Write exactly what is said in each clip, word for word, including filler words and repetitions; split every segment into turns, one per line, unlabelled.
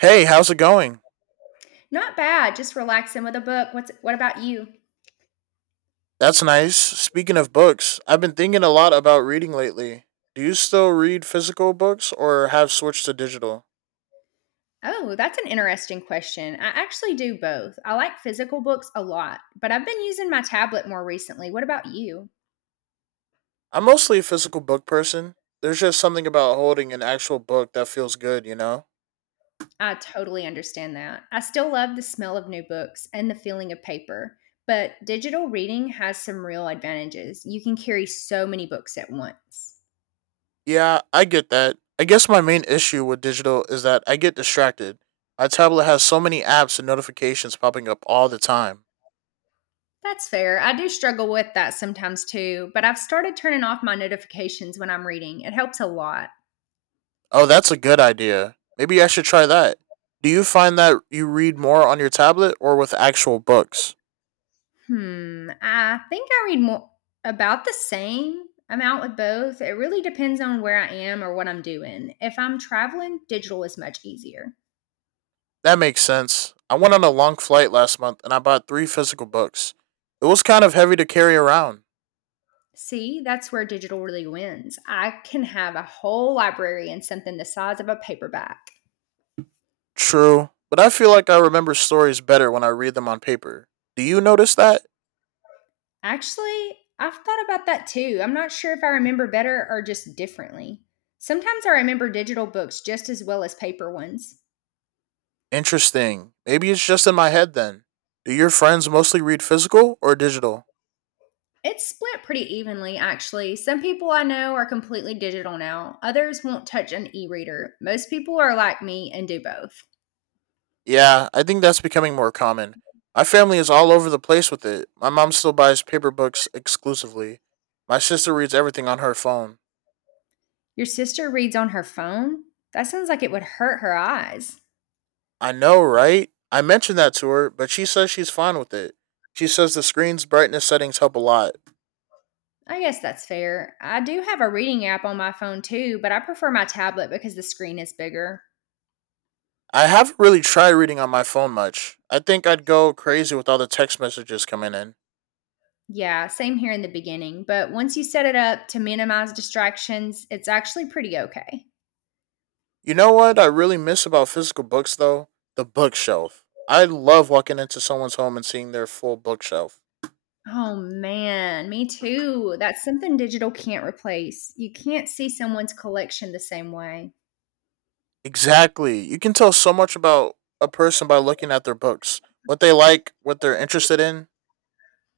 Hey, how's it going?
Not bad, just relaxing with a book. What's what about you?
That's nice. Speaking of books, I've been thinking a lot about reading lately. Do you still read physical books or have switched to digital?
Oh, that's an interesting question. I actually do both. I like physical books a lot, but I've been using my tablet more recently. What about you?
I'm mostly a physical book person. There's just something about holding an actual book that feels good, you know?
I totally understand that. I still love the smell of new books and the feeling of paper, but digital reading has some real advantages. You can carry so many books at once.
Yeah, I get that. I guess my main issue with digital is that I get distracted. My tablet has so many apps and notifications popping up all the time.
That's fair. I do struggle with that sometimes too, but I've started turning off my notifications when I'm reading. It helps a lot.
Oh, that's a good idea. Maybe I should try that. Do you find that you read more on your tablet or with actual books?
Hmm. I think I read more about the same amount with both. It really depends on where I am or what I'm doing. If I'm traveling, digital is much easier.
That makes sense. I went on a long flight last month and I bought three physical books. It was kind of heavy to carry around.
See, that's where digital really wins. I can have a whole library in something the size of a paperback.
True, but I feel like I remember stories better when I read them on paper. Do you notice that?
Actually, I've thought about that too. I'm not sure if I remember better or just differently. Sometimes I remember digital books just as well as paper ones.
Interesting. Maybe it's just in my head then. Do your friends mostly read physical or digital?
It's split pretty evenly, actually. Some people I know are completely digital now, others won't touch an e reader. Most people are like me and do both.
Yeah, I think that's becoming more common. My family is all over the place with it. My mom still buys paper books exclusively. My sister reads everything on her phone.
Your sister reads on her phone? That sounds like it would hurt her eyes.
I know, right? I mentioned that to her, but she says she's fine with it. She says the screen's brightness settings help a lot.
I guess that's fair. I do have a reading app on my phone too, but I prefer my tablet because the screen is bigger.
I haven't really tried reading on my phone much. I think I'd go crazy with all the text messages coming in.
Yeah, same here in the beginning, but once you set it up to minimize distractions, it's actually pretty okay.
You know what I really miss about physical books, though? The bookshelf. I love walking into someone's home and seeing their full bookshelf.
Oh man, me too. That's something digital can't replace. You can't see someone's collection the same way.
Exactly. You can tell so much about a person by looking at their books, what they like, what they're interested in.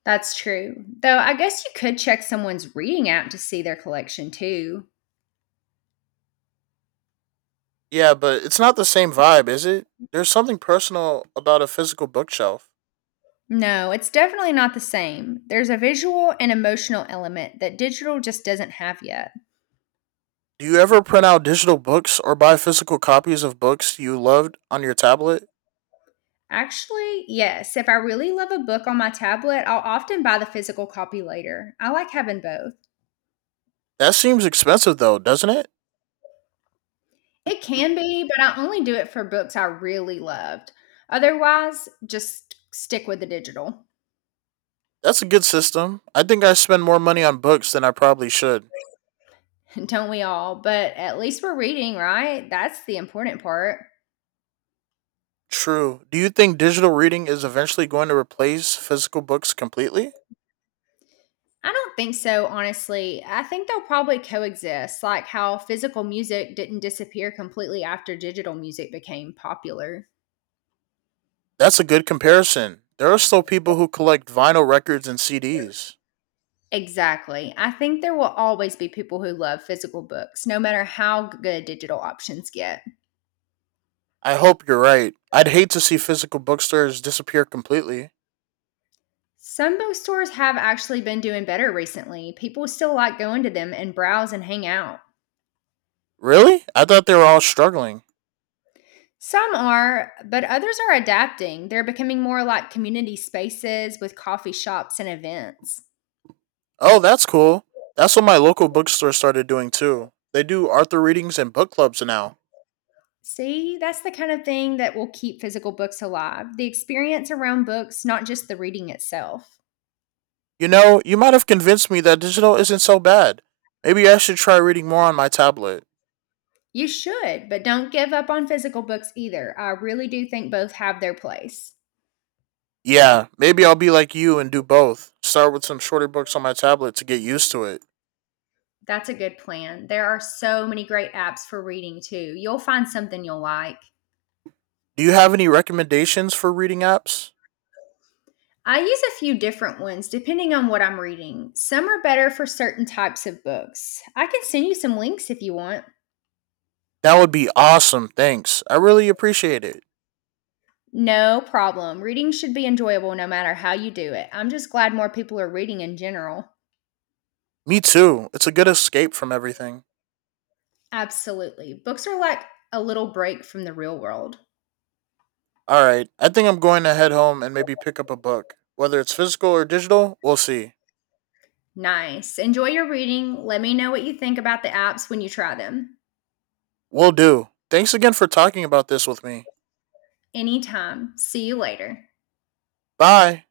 That's true. Though I guess you could check someone's reading app to see their collection too.
Yeah, but it's not the same vibe, is it? There's something personal about a physical bookshelf.
No, it's definitely not the same. There's a visual and emotional element that digital just doesn't have yet.
Do you ever print out digital books or buy physical copies of books you loved on your tablet?
Actually, yes. If I really love a book on my tablet, I'll often buy the physical copy later. I like having both.
That seems expensive though, doesn't it?
It can be, but I only do it for books I really loved. Otherwise, just stick with the digital.
That's a good system. I think I spend more money on books than I probably should.
Don't we all? But at least we're reading, right? That's the important part.
True. Do you think digital reading is eventually going to replace physical books completely?
I don't think so, honestly. I think they'll probably coexist, like how physical music didn't disappear completely after digital music became popular.
That's a good comparison. There are still people who collect vinyl records and C Ds.
Exactly. I think there will always be people who love physical books, no matter how good digital options get.
I hope you're right. I'd hate to see physical bookstores disappear completely.
Some bookstores have actually been doing better recently. People still like going to them and browse and hang out.
Really? I thought they were all struggling.
Some are, but others are adapting. They're becoming more like community spaces with coffee shops and events.
Oh, that's cool. That's what my local bookstore started doing too. They do Arthur readings and book clubs now.
See, that's the kind of thing that will keep physical books alive, the experience around books, not just the reading itself.
You know, you might have convinced me that digital isn't so bad. Maybe I should try reading more on my tablet.
You should, but don't give up on physical books either. I really do think both have their place.
Yeah, maybe I'll be like you and do both. Start with some shorter books on my tablet to get used to it.
That's a good plan. There are so many great apps for reading too. You'll find something you'll like.
Do you have any recommendations for reading apps?
I use a few different ones depending on what I'm reading. Some are better for certain types of books. I can send you some links if you want.
That would be awesome, thanks. I really appreciate it.
No problem. Reading should be enjoyable no matter how you do it. I'm just glad more people are reading in general.
Me too. It's a good escape from everything.
Absolutely. Books are like a little break from the real world.
All right, I think I'm going to head home and maybe pick up a book. Whether it's physical or digital, we'll see.
Nice. Enjoy your reading. Let me know what you think about the apps when you try them.
Will do. Thanks again for talking about this with me.
Anytime. See you later.
Bye.